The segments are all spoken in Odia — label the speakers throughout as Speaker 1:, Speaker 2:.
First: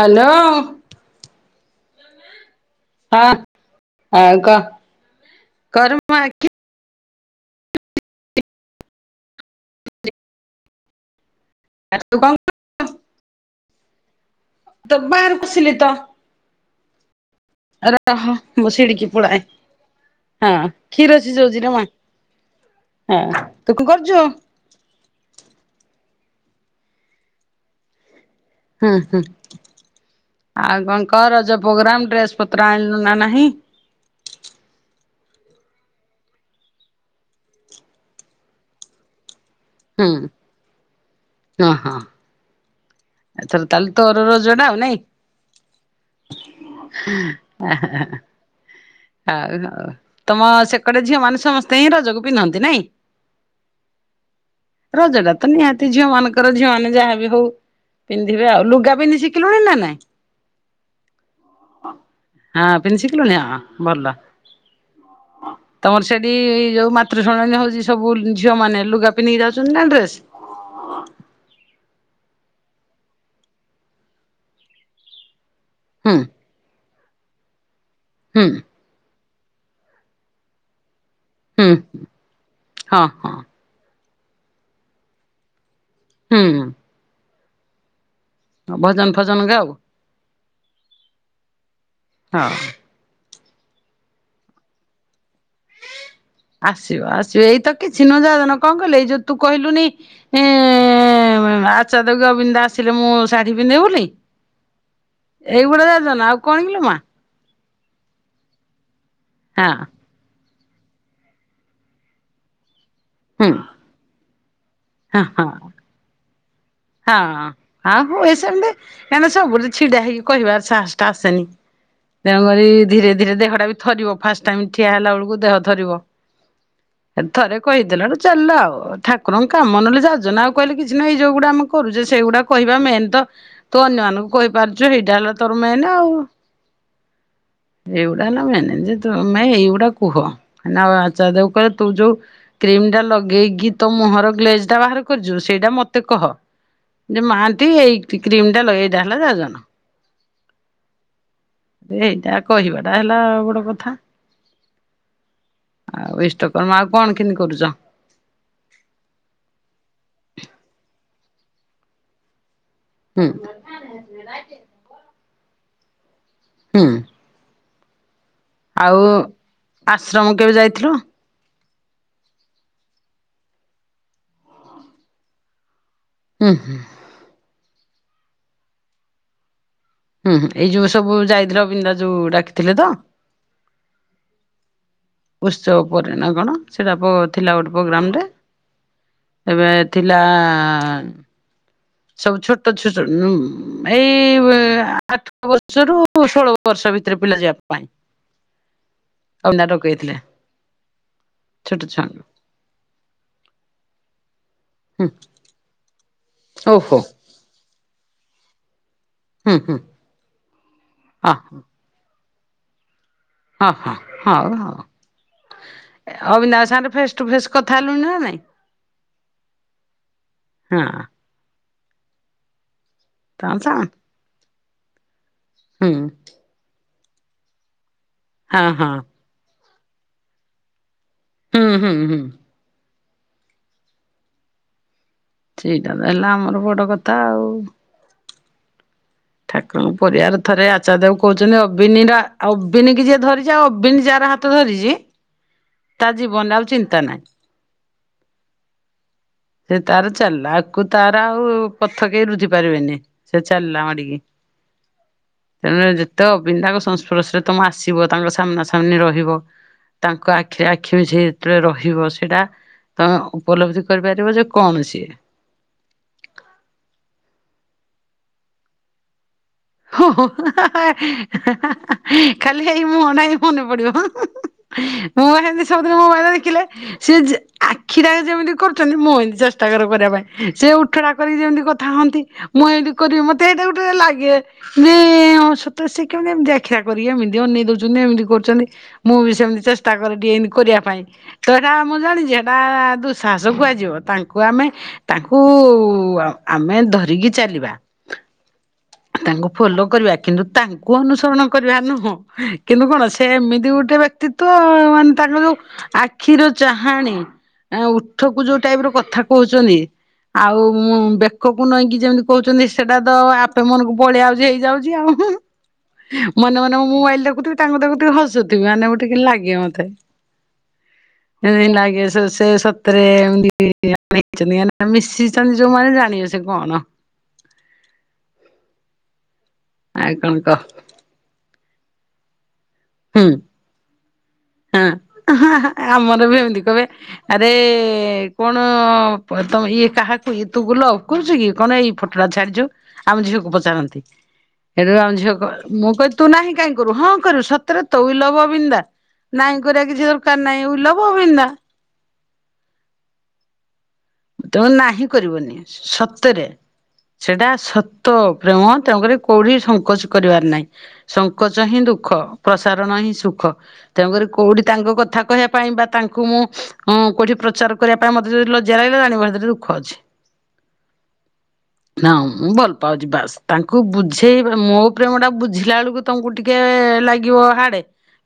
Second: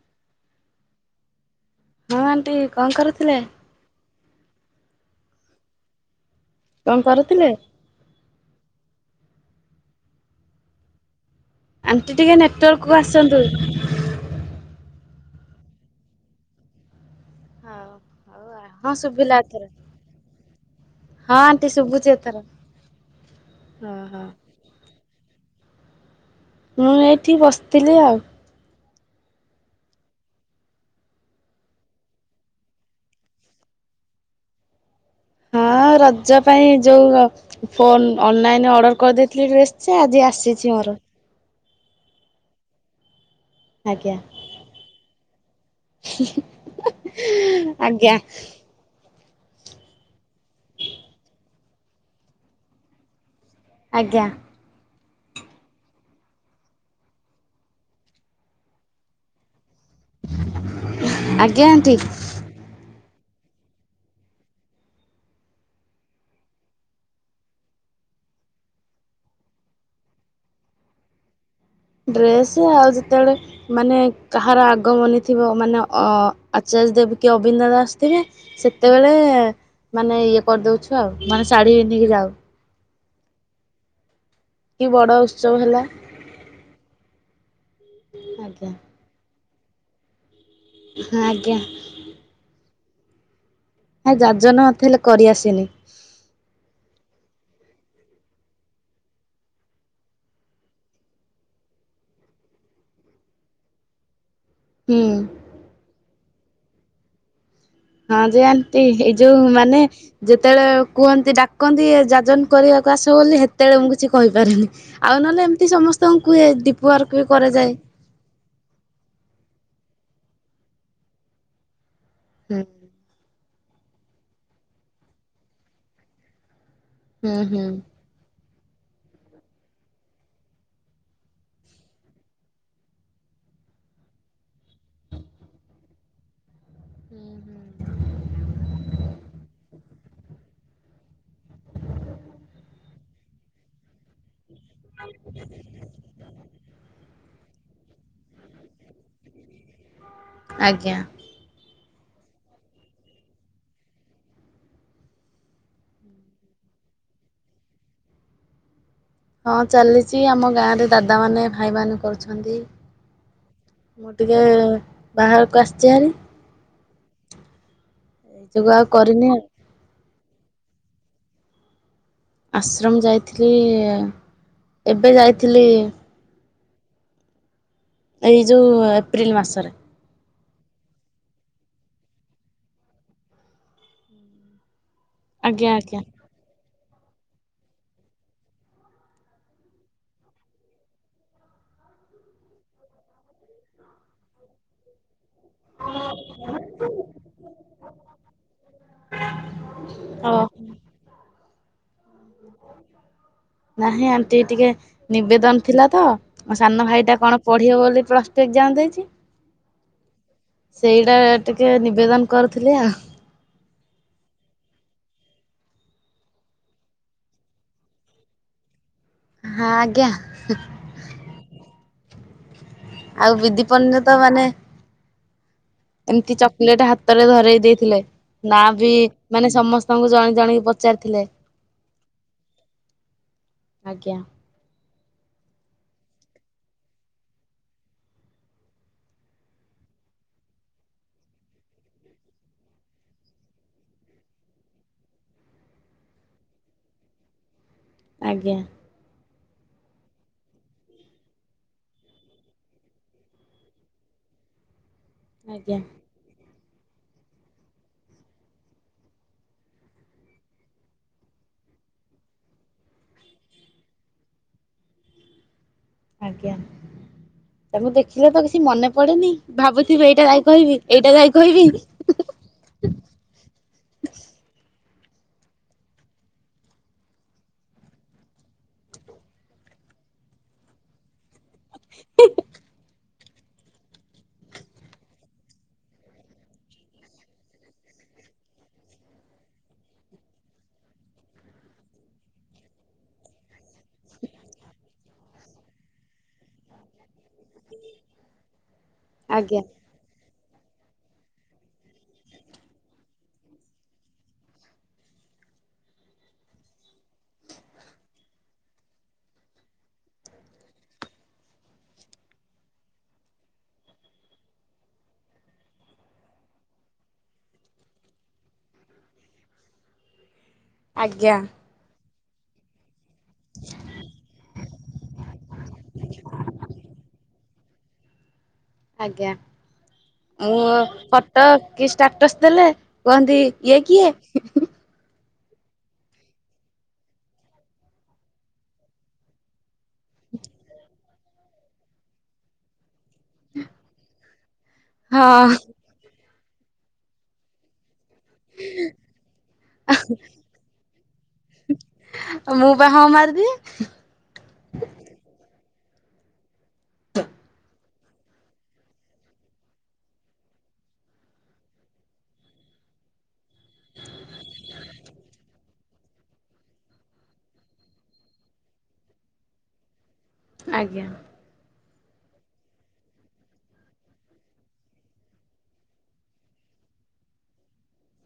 Speaker 1: ହାଲୋ।
Speaker 2: ହଁ ଆଣ୍ଟି କଣ
Speaker 1: ହଁ
Speaker 2: କରୁଥିଲେ?
Speaker 1: ଆଉ କ କର ମୋ ଆଖି
Speaker 2: କଣ କରୁଥିଲେ? ଆଣ୍ଟି
Speaker 1: ତୁ କଣ
Speaker 2: ଟିକେ ନେଟୱର୍କ କୁ ଆସନ୍ତୁ।
Speaker 1: ତ ବାହାରକୁ ଆସିଲି ତ।
Speaker 2: ହଉ
Speaker 1: ରହ
Speaker 2: ହଉ
Speaker 1: ମୁଁ
Speaker 2: ହଁ
Speaker 1: ଶିଡିକି
Speaker 2: ଶୁଭିଲା
Speaker 1: ପଳାଏ।
Speaker 2: ଏଥର।
Speaker 1: ହଁ କ୍ଷୀର ସିଜଉ ଚିଲ ମା।
Speaker 2: ଯେ ତାର
Speaker 1: ହଁ ତୁ କଣ କରୁଚୁ?
Speaker 2: ମୁଁ ଏଇଠି ବସିଥିଲି ଆଉ।
Speaker 1: ହୁଁ, ହୁଁ ଆଉ କଣ କ ରଜ ପ୍ରୋଗ୍ରାମ୍ ଡ୍ରେସ୍ ପତ୍ର ଆଣିଲୁ ନା ନାହିଁ?
Speaker 2: ହଁ ରଜ ପାଇଁ ଯୋଉ ଫୋନ୍ ଅନଲାଇନ୍ ଅର୍ଡର୍ କରିଦେଇଥିଲି ଡ୍ରେସ୍ ସେ ଆଜି ଆସିଛି ମୋର।
Speaker 1: ଅଁ, ହଁ। ଏଥର ତାହେଲେ
Speaker 2: ଆଜ୍ଞା
Speaker 1: ତୋର ରଜ ଟା ଆଉ ନାଇଁ? ଓ ହୋ,
Speaker 2: ଆଜ୍ଞା
Speaker 1: ହଁ। ଆଉ ହଉ ତୋମ ସେକଡ ଝିଅ ମାନେ ସମସ୍ତେ ହିଁ ରଜକୁ ପିନ୍ଧନ୍ତି ନାଇଁ?
Speaker 2: ଆଜ୍ଞା।
Speaker 1: ରଜ ଟା ତ ନିହାତି ଝିଅ ମାନଙ୍କର ଝିଅ ମାନେ ଯାହାବି ହଉ ପିନ୍ଧିବେ ଆଉ, ଲୁଗା ପିନ୍ଧି ଶିଖିଲୁଣି ନା ନାଇଁ?
Speaker 2: ଆଜ୍ଞା ଆଣ୍ଟି।
Speaker 1: ହଁ ପିନ୍ଧି ଶିଖିଲୁଣି ହଁ ଭଲ।
Speaker 2: ହ
Speaker 1: ତମର ସେଠି ଏଇ ଯୋଉ ମାତୃଶଣୀ ହଉଛି ସବୁ ଝିଅ ମାନେ ଲୁଗା ପିନ୍ଧି ଯାଉଛନ୍ତି ନା ଡ୍ରେସ?
Speaker 2: ଡ୍ରେସ୍ ଆଉ ଯେତେବେଳେ ମାନେ କାହାର ଆଗମନୀ ଥିବ ମାନେ
Speaker 1: ହୁଁ
Speaker 2: ଆଚାର୍ଯ୍ୟ ଦେବ କି ଅବିନ୍ଦ ଦାସ ଥିବେ
Speaker 1: ହୁଁ।
Speaker 2: କେତେବେଳେ ମାନେ ଇଏ କରିଦଉଛୁ ଆଉ ମାନେ
Speaker 1: ହୁଁ
Speaker 2: ଶାଢ଼ୀ ପିନ୍ଧିକି ଯାଉ।
Speaker 1: ହଁ ହଁ।
Speaker 2: କି ବଡ ଉତ୍ସବ ହେଲା
Speaker 1: ହୁଁ ହଁ।
Speaker 2: ଆଜ୍ଞା।
Speaker 1: ହଁ ଭଜନ ଫଜନ ଗା ଆାଉ
Speaker 2: ହଁ ଆଜ୍ଞା।
Speaker 1: ହଁ।
Speaker 2: ଆ ଯାଜନ ମତେ ହେଲେ କରିଆସିନି
Speaker 1: ଆସିବ ଆସିବ ଏଇତ କିଛି ନ ଯାଜନ କଣ କହିଲେ ଏଇ ଯୋଉ ତୁ କହିଲୁନି ହଁ ଆଚାଦବ ଅବିନ୍ଦ ଆସିଲେ ମୁଁ ଶାଢୀ ପିନ୍ଧେ ବୋଲି
Speaker 2: ହୁଁ।
Speaker 1: ଏଇଗୁଡା ଯାଜନ ଆଉ କଣ କ ମା
Speaker 2: ହଁ ଯେ ଆଣ୍ନ୍ତି ଏଇ ଯୋଉ
Speaker 1: ହଁ
Speaker 2: ମାନେ ଯେତେବେଳେ କୁହନ୍ତି ଡାକନ୍ତି ଏ ଯାଜନ କରିବାକୁ ଆସ ବୋଲି
Speaker 1: ହୁଁ
Speaker 2: ସେତେବେଳେ ମୁଁ କିଛି କହିପାରୁନି ଆଉ
Speaker 1: ହଁ
Speaker 2: ନହେଲେ
Speaker 1: ହଁ
Speaker 2: ଏମିତି ସମସ୍ତଙ୍କୁ କୁହେ ଡିପ୍
Speaker 1: ହଁ ଆଉ ହୁଏ ସେମିତି କାଁହିକି ନା ସବୁୁଠି ଛିଡା ହେଇକି କହିବାର ସାହସ ଟା ଆସେନି
Speaker 2: ହୁଁ
Speaker 1: ତେଣୁକରି ଧୀରେ ଧୀରେ ଦେହଟା ବି ଥରିବ ଫାଷ୍ଟ ଟାଇମ ଠିଆ ହେଲା ବେଳକୁ ଦେହ ଥରିବ।
Speaker 2: ହୁଁ
Speaker 1: ଥରେ
Speaker 2: ହୁଁ
Speaker 1: କହିଦେଡୁ ଚାଲିଲ ଆଉ ଠାକୁରଙ୍କ କାମ ନେଲେ ଯାଜନା ଆଉ କହିଲେ କିଛି ନହିଁ ଯୋଉ ଗୋଡା ଆମ କରୁଛେ ସେଗୁଡା କହିବା ମେନ୍ ତ। ତୁ ଅନ୍ୟମାନଙ୍କୁ କହିପାରୁଛୁ ଏଇଟା ହେଲା ତୋର ମେନ ଆଉ ଏଗୁଡା ହେଲା ମ୍ୟାନେଜ ତୁ ନାଇ ଏଗୁଡା କୁହ ଆଉ ଆ ଦେକୁ କହିଲ ତୁ ଯୋଉ କ୍ରିମ ଟା ଲଗେଇକି ତୋ ମୁହଁର ଗ୍ଲେଜ ଟା ବାହାର କରିଛୁ ସେଇଟା ମତେ କହ। ଯେ ମହାନ୍ତି ଏଇ କ୍ରିମ ଟା ଲଗେଇଟା ହେଲା ଯ [unintelligible]
Speaker 2: ଆଜ୍ଞା
Speaker 1: ରେ ଏଇଟା କହିବାଟା ହେଲା ଆଉ ବଡ କଥା। ଆଉ ରିଷ୍ଟ କର୍ମ ଆଉ କଣ କେମିତି କରୁଛ?
Speaker 2: ହଁ ଚାଲିଛି ଆମ ଗାଁରେ ଦାଦାମାନେ ଭାଇମାନେ କରୁଛନ୍ତି।
Speaker 1: ହୁଁ
Speaker 2: ମୁଁ ଟିକେ ବାହାରକୁ ଆସିଛି ହାରି
Speaker 1: ହୁଁ।
Speaker 2: ଏଇ ଯୋଗୁ
Speaker 1: ଆଉ
Speaker 2: କରିନି
Speaker 1: ଆଶ୍ରମ କେବେ ଯାଇଥିଲୁ?
Speaker 2: ଆଶ୍ରମ ଯାଇଥିଲି ଏବେ ଯାଇଥିଲି
Speaker 1: ହୁଁ ହୁଁ।
Speaker 2: ଏଇ ଯେଉଁ ଏପ୍ରିଲ ମାସରେ
Speaker 1: ହୁଁ ଏଇ ଯୋଉ ସବୁ ଯାଇଥିଲ ବିନ୍ଧା ଯୋଉ ଡାକିଥିଲେ ତ
Speaker 2: ଆଜ୍ଞା
Speaker 1: ଉତ୍ସବ
Speaker 2: ଆଜ୍ଞା
Speaker 1: ପରେ ନା କଣ? ସେଇଟା ପ ଥିଲା ଗୋଟେ ପ୍ରୋଗ୍ରାମରେ ଏବେ ଥିଲା ସବୁ ଛୋଟ ଛୋଟ ଏଇ ଆଠ ବର୍ଷରୁ ଷୋଳ ବର୍ଷ ଭିତରେ ପିଲା ଯିବା ପାଇଁ। ଆଉ ନାଟ କହିଥିଲେ
Speaker 2: ଓହୋ
Speaker 1: ଛୋଟ ଛୁଆଙ୍କୁ
Speaker 2: ନାହିଁ ଆଣ୍ଟି ଟିକେ
Speaker 1: ହୁଁ
Speaker 2: ନିବେଦନ ଥିଲା ତ ମୋ ସାନ
Speaker 1: ଓହୋ
Speaker 2: ଭାଇଟା କଣ ପଢିବ ବୋଲି ପ୍ଲସ ଟୁ ଏକ୍ଜାମ ଦେଇଛି
Speaker 1: ହୁଁ ହୁଁ।
Speaker 2: ସେଇଟା
Speaker 1: ଅ
Speaker 2: ଟିକେ ନିବେଦନ କରୁଥିଲି ଆ
Speaker 1: ହଁ ହଁ ହଁ। ଅବିନାଶ ସାଙ୍ଗରେ ଫେସ ଟୁ ଫେସ କଥା ହେଲୁଣି ନା ନାଇଁ?
Speaker 2: ହଁ ଆଜ୍ଞା।
Speaker 1: ହଁ।
Speaker 2: ଆଉ
Speaker 1: ତ
Speaker 2: ବିଧି ପଣ୍ଡିତ ମାନେ
Speaker 1: ହୁଁ
Speaker 2: କି ଚକୋଲେଟ ହାତରେ ଧରେଇ ଦେଇଥିଲେ। ନା
Speaker 1: ହଁ
Speaker 2: ବି
Speaker 1: ହଁ
Speaker 2: ମାନେ ସମସ୍ତଙ୍କୁ ଜଣ ଜଣେକି ଜଣେକି ପଚାରିଥିଲେ।
Speaker 1: ହୁଁ ହୁଁ ହୁଁ।
Speaker 2: ଆଜ୍ଞା।
Speaker 1: ସେଇଟା ତ ହେଲା ଆମର ବଡ କଥା ଆଉ। ଠାକୁରଙ୍କ ପରିବାର ଥରେ ଆଚାର ଦେବ କହୁଛନ୍ତି ଅବିନିବିନ କି ଯିଏ ଧରିଛି ଅବିନ ଯାର ହାତ ତ ଧରିଛି। ତା ଜୀବନରେ ଆଉ ଚିନ୍ତା ନାହିଁ।
Speaker 2: ଆଜ୍ଞା।
Speaker 1: ସେ ତାର ଚାଲିଲା ଆକୁ ତାର ଆଉ ପଥ କେହି ରୁଝି ପାରିବେନି। ସେ ଚାଲିଲା ମାଡ଼ିକି।
Speaker 2: ଆଜ୍ଞା
Speaker 1: ତେଣୁ ତ ଅବିନ୍ଦାଙ୍କ ସଂସ୍ପର୍ଶରେ ତମ ଆସିବ ତାଙ୍କ ସାମ୍ନା ସାମ୍ନି ରହିବ। ତାଙ୍କ ଆଖିରେ ଆଖି ମିଶେଇକି ଯେତେବେଳେ ରହିବ ସେଇଟା ତମେ ଉପଲବ୍ଧି କରିବାର। କଣ ସିଏ?
Speaker 2: ଆଜ୍ଞା ତାଙ୍କୁ ଦେଖିଲେ ତ କିଛି ମନେ ପଡ଼େନି।
Speaker 1: ହୋ
Speaker 2: ଭାବୁଥିବେ
Speaker 1: ହୋ
Speaker 2: ଏଇଟା ଯାଈ କହିବି ଏଇଟା ଯାଇ କହିବି।
Speaker 1: ଖାଲି ହେଇ ମୁହଁଟା ହିଁ ମନେ ପଡିବ ମୁଁ ଏତି ସବୁଦିନ ମୋବାଇ ଦେଖିଲେ। ସେ ଆଖିଟା ଯେମିତି କରୁଛନ୍ତି ମୋ ଏ ଚେଷ୍ଟା କର କରିବା ପାଇଁ ସେ ଉଠଡା କରିକି ଯେମିତି କଥା ହୁଅନ୍ତି ମୁଁ ଏଇଠି କରିବି ମତେ ଏଇଟା ଗୋଟେ ଲାଗେ। ନଁଁ ସତ ସେ କେମିତି ଏମିତି ଆଖିଆ କରିକି ଏମିତି ଅନେଇ ଦଉଛନ୍ତିୁ ଏମିତି କରୁଛନ୍ତି। ମୁଁ ବି ସେମିତି ଚେଷ୍ଟା କରେକି ଏମିତି କରିବା ପାଇଁ। ତ ଏଟା ମୁଁ ଜାଣିଛି ସେଟା ଦୁଃସାହସ କୁହାଯିବ ତାଙ୍କୁ ଆମେ ତାଙ୍କୁ ଆମେ ଧରିକି ଚାଲିବା। ତାଙ୍କୁ
Speaker 2: ଆଜ୍ଞା
Speaker 1: ଫଲୋ କରିବା କିନ୍ତୁ ତାଙ୍କୁ ଅନୁସରଣ କରିବା ନୁହଁ। କିନ୍ତୁ କଣ ସେ ଏମିତି ଗୋଟେ ବ୍ୟକ୍ତିତ୍ୱ ମାନେ ତାଙ୍କର ଯୋଉ ଆଖିରଚାହାଣୀ ଉଠକୁ ଯୋଉ ଟାଇପ ର କଥା କହୁଛନ୍ତି। ଆଉଁ ବେକକୁ ନେଇକି ଯେମିତି କହୁଛନ୍ତି ସେଟା ତ ଆ ତମେ ମନକୁ ପଳେଇଆଉଛି ହେଇଯାଉଛି ଆଉ। ମନେ ମନେ ମୁଁ ମୋବାଇଲ ଦେଖୁଥିବି ତାଙ୍କୁ ଦେଖୁଥିବି ହସଥିବ ମାନେ ଗୋଟେ କେମିତି ଲାଗିବେ ମତେ।
Speaker 2: ଆଜ୍ଞା
Speaker 1: ହଁ ଲାଗି ସେ ସେ [unintelligible] ମିଶିଛନ୍ତି ଯୋଉମାନେ ଜାଣିବ ସେ କଣ
Speaker 2: ଆଜ୍ଞା
Speaker 1: ଆଉ କଣ
Speaker 2: ମୁ
Speaker 1: କହ
Speaker 2: ଫଟୋ କି ଷ୍ଟାଟସ୍ ଦେଲେ
Speaker 1: ହୁଁ।
Speaker 2: କୁହନ୍ତି। ଇଏ କିଏ?
Speaker 1: ହଁ ଆମର ବି ଏମିତି କହିବେ। ଆରେ କଣ ତମ ଇଏ? କାହାକୁ ତୁ ଗୁଲ କରୁଛୁ କି କଣ ଏଇ ଫଟୋଟା ଛାଡିଛୁ। ଆମ ଝିଅକୁ ପଚାରନ୍ତି ଏବେ ଆମ ଝିଅକୁ
Speaker 2: ହଁ
Speaker 1: ମୁଁ କହିଛି ତୁ ନାହିଁ କାଇହିଁ କରୁ ହଁ କରିବୁ ସତରେ ତୋ ଲବ ବିିନ୍ଦା। ନାଇଁ କରିବା କିଛି ଦରକାର ନାହିଁ ଉଲଭ ବିନ୍ଦା।
Speaker 2: ମୁଁ ବା ହଁ ମାରିବି।
Speaker 1: ତେଣୁ ନାହିଁ କରିବନି ସତରେ ସେଇଟା ସ ତ ପ୍ରେମ ତାଙ୍କରି କୋଉଠି ସଙ୍କୋଚ କରିବାର ନାହିଁ। ସଙ୍କୋଚ ହିଁ ଦୁଃଖ ପ୍ରସାରଣ ହିଁ ସୁଖ। ତେଣୁକରି କୋଉଠି ତାଙ୍କ କଥା କହିବା ପାଇଁ ବା ତାଙ୍କୁ ମୁଁଁ କୋଉଠି ପ୍ରଚାର କରିବା ପାଇଁ ମତେ ଯଦି ଲ ଜାଲାଇଲେ ଜାଣିବ ସେଥିରେ ଦୁଃଖ ଅଛି।
Speaker 2: ଆଜ୍ଞା।
Speaker 1: ହ ମୁଁ ଭଲ ପାଉଛି ବାସ ତାଙ୍କୁ ବୁଝେଇ ମୋ ପ୍ରେମ ଟା ବୁଝିଲା ବେଳକୁ ତମକୁ ଟିକେ ଲାଗିବ ହାଡେ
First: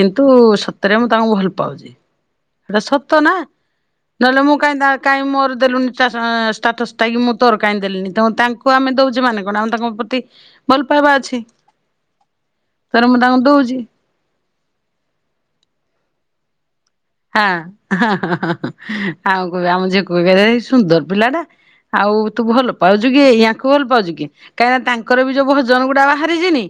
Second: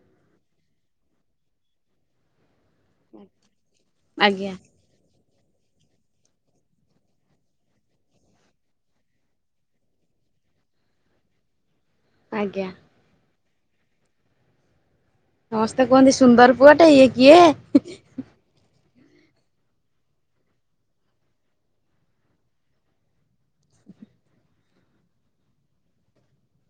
Speaker 1: କିନ୍ତୁ ସତରେ ମୁଁ ତାଙ୍କୁ ଭଲ ପାଉଛି। ସେଟା ସତ ନା ନହେଲେ
Speaker 2: ଆଜ୍ଞା।
Speaker 1: ମୁଁ କାହିଁ କାହିଁ ମୋର ଦେଲୁନି ଷ୍ଟାଟସ୍ ଟ କି ମୁଁ ତୋର କାହିଁ ଦେଲିନି ତ ତାଙ୍କୁ ଆମେ ଦଉଛେ ମାନେ କଣ ଆମ ତାଙ୍କ ପ୍ରତି ଭଲ ପାଇବା ଅଛି।
Speaker 2: ଆଜ୍ଞା।
Speaker 1: ତରେ ମୁଁ ତାଙ୍କୁ ଦଉଛି।
Speaker 2: ସମସ୍ତେ କୁହନ୍ତି ସୁନ୍ଦର ପୁଅଟେ ଇଏ କିଏ
Speaker 1: ହଁ ଆଉ କହ ଆମ ଯ କହ ସୁନ୍ଦର ପିଲା ଟା। ଆଉ ତୁ ଭଲ ପାଉଛୁ କି ୟାକୁୁ ଭଲ ପାଉଛୁ କି? କାହିଁକିନା ତାଙ୍କର ବି ଯୋଉ ଭୋଜନ ଗୁଡା ବାହାରିଛିନି।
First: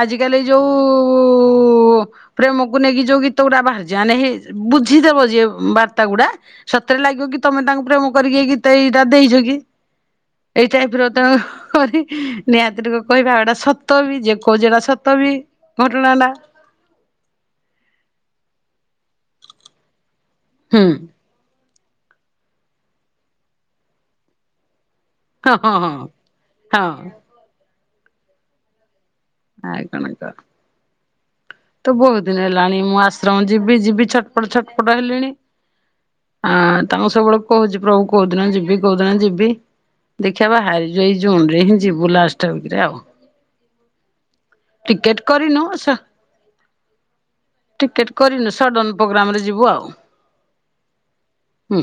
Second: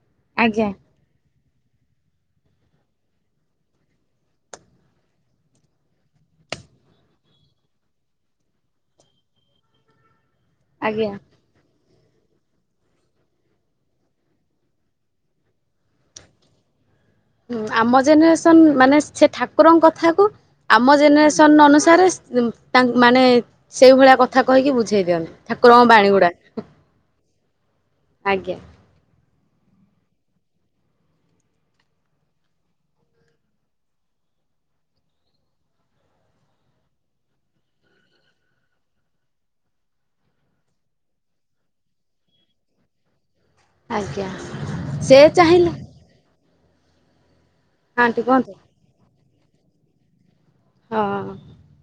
Speaker 1: ଆଜିକାଲି
Speaker 2: ଆଜ୍ଞା
Speaker 1: ଯୋଉ ପ୍ରେମକୁ ନେଇକି ଯୋଉ ଗୀତ ଗୁଡା ବାହାରିଛି ବୁଝିଦେବ ଯିଏ ବାର୍ତ୍ତା ଗୁଡ଼ା ସତରେ ଲାଗିବ କି ତମେ ତାଙ୍କୁ ପ୍ରେମ କରିକି ଗତ ଏଇଟା ଦେଇଛ କି। ଏଇ ଟାଇପର
Speaker 2: ଆଜ୍ଞା।
Speaker 1: ତ ଅଛି। ନିହାତିରୀ କହିବା ଏଟା ସତ ବି ଯଏ କହୁଛିଟା ସତ ବି ଘଟଣାଟା।
Speaker 2: ଆମ ଜେନେରେସନ୍ ମାନେ ସେ ଠାକୁରଙ୍କ କଥାକୁ
Speaker 1: ହୁଁ
Speaker 2: ଆମ ଜେନେରେସନ୍ ଅନୁସାରେ ତା ମାନେ ସେଇଭଳିଆ କଥା କହିକି ବୁଝେଇ ଦିଅନ୍ତି।
Speaker 1: ହଁ ହଁ
Speaker 2: ଠାକୁରଙ୍କ
Speaker 1: ହଁ
Speaker 2: ବାଣୀ ଗୁଡା।
Speaker 1: ହଁ
Speaker 2: ଆଜ୍ଞା।
Speaker 1: [unintelligible] ତ ବହୁତ ଦିନ ହେଲାଣି ମୁଁ ଆଶ୍ରମ ଯିବି ଯିବି ଛଟପଟ ଛଟପଟ ହେଲିଣି। ହଁ ତାଙ୍କୁ ସବୁବେଳେ କହୁଛି ପ୍ରଭୁ କୋଉ ଦିନ ଯିବି କୋଉ ଦିନ ଯିବି। ଦେଖିବା ବାହାରି ଏଇ ଜୁନ ରେ ହିଁ ଯିବୁ ଲାଷ୍ଟିକରେ ଆଉ।
Speaker 2: ଆଜ୍ଞା ସେ
Speaker 1: ଟିକେଟ କରିନୁ
Speaker 2: ଚାହିଁଲେ
Speaker 1: ଆଶା
Speaker 2: ହଁ
Speaker 1: ଟିକେଟ
Speaker 2: ଆଣ୍ଟି
Speaker 1: କରିନୁ
Speaker 2: କୁହନ୍ତୁ।
Speaker 1: ସଡ଼ନ ପ୍ରୋଗ୍ରାମ ରେ ଯିବୁ ଆଉ।
Speaker 2: ହଁ।
Speaker 1: ହୁଁ।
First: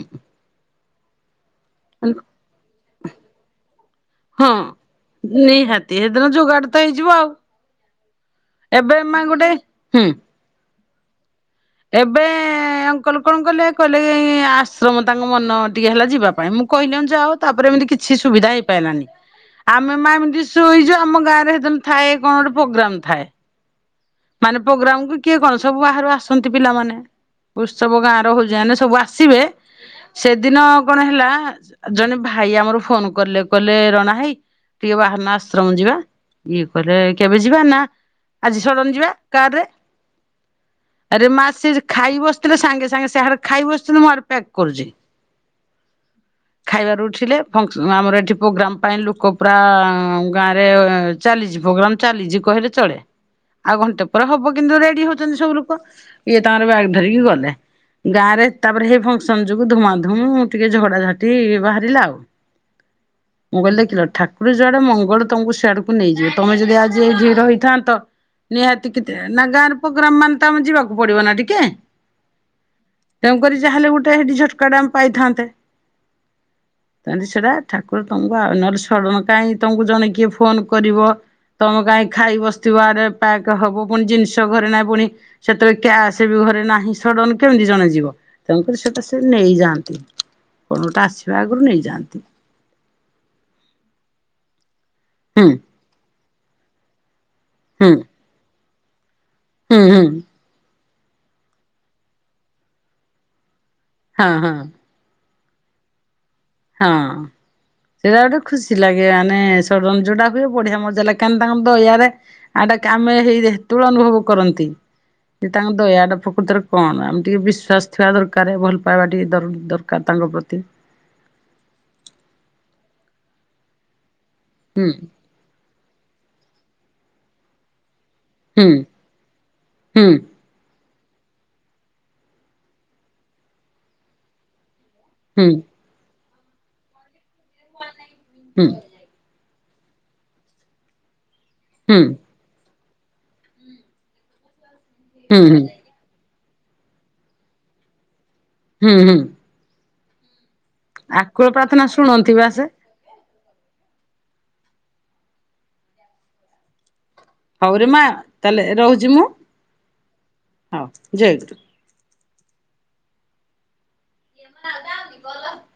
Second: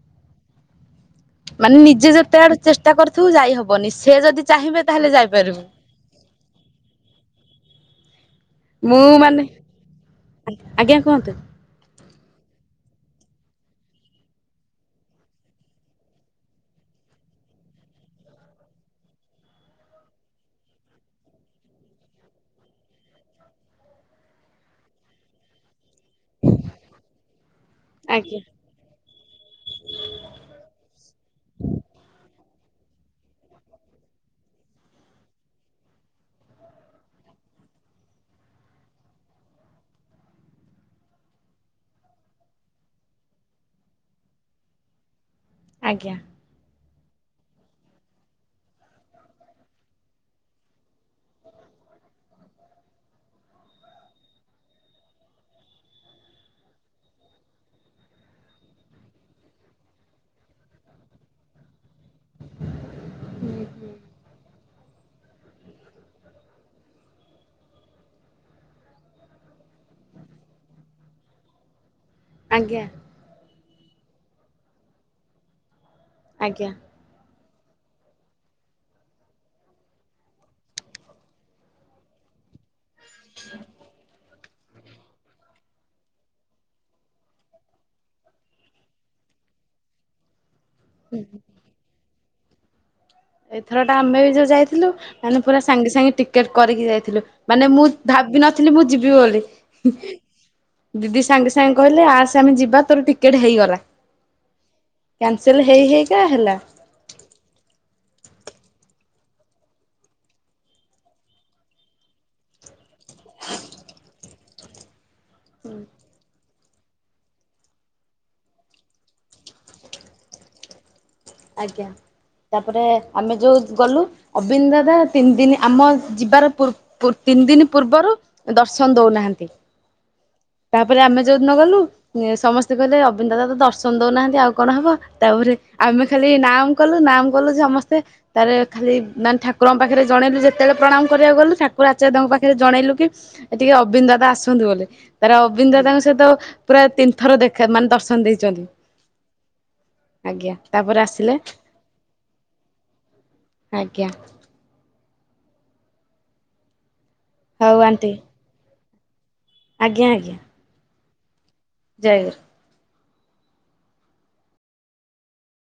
Speaker 2: ମାନେ ନିଜେ ଯେତେ ଆଡୁ ଚେଷ୍ଟା କରିୁଥିବୁ ଯାଇ ହ
Speaker 1: ହଁ ନିହାତି ସେଦିନ ଯୋଗାଡ ତ ହେଇଯିବ ଆଉ। ଏବେ
Speaker 2: ମୁଁ
Speaker 1: ମା
Speaker 2: ମାନେ
Speaker 1: ଗୋଟେ ହୁଁ।
Speaker 2: ଆଜ୍ଞା କୁହନ୍ତୁ।
Speaker 1: ଏବେ ଅଙ୍କଲ କଣ କଲେ କହିଲେ ଆଶ୍ରମ ତାଙ୍କ ମନ ଟିକେ ହେଲା ଯିବା ପାଇଁ ମୁଁ କହିଲି ଯାଅ। ତାପରେ ଏମିତି କିଛି ସୁବିଧା ହେଇପାଇଲାନି। ଆମେ ମାନ ଏମିତି ଶୋଇଛୁ ଆମ ଗାଁରେ ହେଦ ଥାଏ କଣ ଗୋଟେ ପ୍ରୋଗ୍ରାମ ଥାଏ ମାନେ ପ୍ରୋଗ୍ରାମ କୁ କିଏ କଣ ସବୁ ବାହାରୁ ଆସନ୍ତି ପିଲାମାନେ ଉତ୍ସବ ଗାଁ ର
Speaker 2: ଆଜ୍ଞା
Speaker 1: ହଉଛିନେ ସବୁ ଆସିବେ। ସେଦିନ କଣ ହେଲା ଜଣେ ଭାଇ ଆମର ଫୋନ କଲେ କହିଲେ ରଣା ଭାଇ। ଟିକେ ବାହାରୁନା ଆଶ୍ରମ ଯିବା ଇଏ କହଲେ କେବେ ଯିବା ନା ଆଜି ସଡ଼ନ ଯିବା କାରରେ। ଆରେ ମା ସେ ଖାଇ ବସିଥିଲେ ସାଙ୍ଗେ ସାଙ୍ଗେ ସେ ଖାଇ ବସିଥିଲେ ମୁଁ ଆଡେ ପ୍ୟାକ୍ କରୁଛି।
Speaker 2: ଆଜ୍ଞା।
Speaker 1: ଖାଇବାରୁ ଉଠିଲେ ଫ ଆମର ଏଠି ପ୍ରୋଗ୍ରାମ ପାଇଁ ଲୋକ ପୁରା ଗାଁରେ ଚାଲିଛି ପ୍ରୋଗ୍ରାମ ଚାଲିଛି କହିଲେ ଚଳେ। ଆଉ ଘଣ୍ଟେ ପରେ ହବ କିନ୍ତୁ ରେଡି ହଉଛନ୍ତି ସବୁ ଲୋକ ଇଏ ତାଙ୍କର ବ୍ୟାଗ ଧରିକି ଗଲେ। ଗାଁ ରେ ତାପରେ ସେଇ ଫଙ୍କସନ ଯୋଗୁ ଧୁଆଧୁମଁ ଟିକେ ଝଡା ଝାଟି ବାହାରିଲା ଆଉ। ମୁଁ କହିଲି ଦେଖିଲ ଠାକୁର ଯୁଆଡେ ମଙ୍ଗଳ ତମକୁ ସିଆଡକୁ ନେଇଯିବେ। ତମେ ଯଦି ଆଜି ଏଇଠି ରହିଥାନ୍ତ ନିହାତି କେ ନା ଗାଁର ପ୍ରୋଗ୍ରାମ ମାନେ ତ ଆମେ ଯିବାକୁ ପଡିବ ନା ଟିକେ।
Speaker 2: ଆଜ୍ଞା।
Speaker 1: ତେଣୁକରି ଯାହେଲେ ଗୋଟେ ଏମିତି ଝଟକାଟେ ଆମେ ପାଇଥାନ୍ତେ।
Speaker 2: ଆଜ୍ଞା।
Speaker 1: ତାେତି ସେଟା ଠାକୁର ତଙ୍କୁ ଆଉ ନହେଲେ ସଡ଼ଣ କାହିଁ ତଙ୍କୁ ଜଣେ କିଏ ଫୋନ କରିବ ତମେ କାହିଁ ଖାଇ ବସିଥିବା ଆଡେ ପକ୍ ହବ ପୁଣି ଜିନିଷ ଘରେ ନାହିଁ ପୁଣି ସେତେବେଳେ କ୍ୟାସ ବି ଘରେ ନାହିଁ ସଡନ କେମିତି ଜଣେ ଯିବ? ତେଣୁକରି ସେଟା ସେ ନେଇଯାଆନ୍ତି କଣଟା ଆସିବା ଆଗରୁ ନେଇଯାଆନ୍ତି।
Speaker 2: ଏଥର ଟା ଆମେ ବି ଯୋଉ ଯାଇଥିଲୁ ମାନେ
Speaker 1: ହୁଁ
Speaker 2: ପୁରା ସାଙ୍ଗେ ସାଙ୍ଗେ ଟିକେଟ କରିକି ଯାଇଥିଲୁ। ମାନେ ମୁଁ
Speaker 1: ହୁଁ
Speaker 2: ଭାବି ନଥିଲି ମୁଁ ଯିବି ବୋଲି।
Speaker 1: ହୁଁ ହୁଁ
Speaker 2: ଦିଦି ସାଙ୍ଗେ ସାଙ୍ଗେ କହିଲେ ଆସେ ଆମେ ଯିବା ତୋର ଟିକେଟ ହେଇଗଲା।
Speaker 1: ହଁ ହଁ।
Speaker 2: କ୍ୟାନସେଲ୍ ହେଇ ହେଇକା ହେଲା।
Speaker 1: ହଁ। ସେଇଟା ଗୋଟେ ଖୁସି ଲାଗେ ମାନେ ସଡନ୍ ହୁଏ ବଢିଆ ମଜା ଲାଗେ କାହି ତାଙ୍କ ଦଇଆରେ ଆଟା କାମେ ହେଇ ତୁଳ ଅନୁଭବ କରନ୍ତି ଯେ ତାଙ୍କ ଦୟାଟା ପ୍ରକୃତରେ କଣ ଆମେ ଟିକେ ବିଶ୍ଵାସ ଥିବା ଦରକାର ଭଲ ପାଇବା ଟିକେ ଦରକାର ତାଙ୍କ ପ୍ରତି।
Speaker 2: ଆଜ୍ଞା ତାପରେ ଆମେ ଯୋଉ ଗଲୁ ଅବିନି
Speaker 1: ହୁଁ
Speaker 2: ଦାଦା ତିନି ଦିନ ଆମ ଯିବାର ପୂର୍ ପୂର୍ ତିନି ଦିନ ପୂର୍ବରୁ
Speaker 1: ହୁଁ
Speaker 2: ଦର୍ଶନ ଦଉନାହାନ୍ତି।
Speaker 1: ହୁଁ
Speaker 2: ତାପରେ ଆମେ ଯୋଉଦିନ ଗଲୁ ସମସ୍ତେ କହିଲେ ଅବିନ୍ଦଦା ତ ଦର୍ଶନ ଦଉନାହାନ୍ତି ଆଉ କଣ ହବ।
Speaker 1: ହୁଁ
Speaker 2: ତାପରେ ଆମେ ଖାଲି ନାମ କଲୁ ନାମ୍ କଲୁ ସମସ୍ତେ ତାର
Speaker 1: ହୁଁ
Speaker 2: ଖାଲି ନ ଠାକୁ ଠାକୁରଙ୍କ ପାଖରେ ଯଣେଇିଲୁ ଯେତେଳେ ପ୍ରଣାମ କରିବାକୁ ଗଲୁ ଠାକୁର
Speaker 1: ହୁଁ
Speaker 2: ଆଚଯ୍ୟଙ୍କ ଦେବଙ୍କ ପାଖ ଜଣେଇଲୁ କି ଟିକେ ଅବିନ୍ଦଦାଦା ଆସନ୍ତୁ ବୋଲି
Speaker 1: ହୁଁ
Speaker 2: ତାର
Speaker 1: ହୁଁ
Speaker 2: ଅବିନ୍ଦ ଦାଦାଙ୍କ ସହିତ ପୁରା ତିନି ଥର ଦେଖା ମାନେ ଦର୍ଶନ ଦେଇଛନ୍ତି।
Speaker 1: ହୁଁ ହୁଁ।
Speaker 2: ଆଜ୍ଞା ତାପରେ ଆସିଲେ
Speaker 1: ଆକୁଳ ପ୍ରାର୍ଥନା ଶୁଣନ୍ତି ବା ସେ
Speaker 2: ଆଜ୍ଞା। ହଉ
Speaker 1: ହଉରେ ମା
Speaker 2: ଆଣ୍ଟି
Speaker 1: ତାହେଲେ ରହୁଛି ମୁଁ।
Speaker 2: ଆଜ୍ଞା ଆଜ୍ଞା।
Speaker 1: ହଉ ଜୟ ଗୁରୁ।
Speaker 2: ଜୟ ଗୁରୁ।
Speaker 1: [inaudible]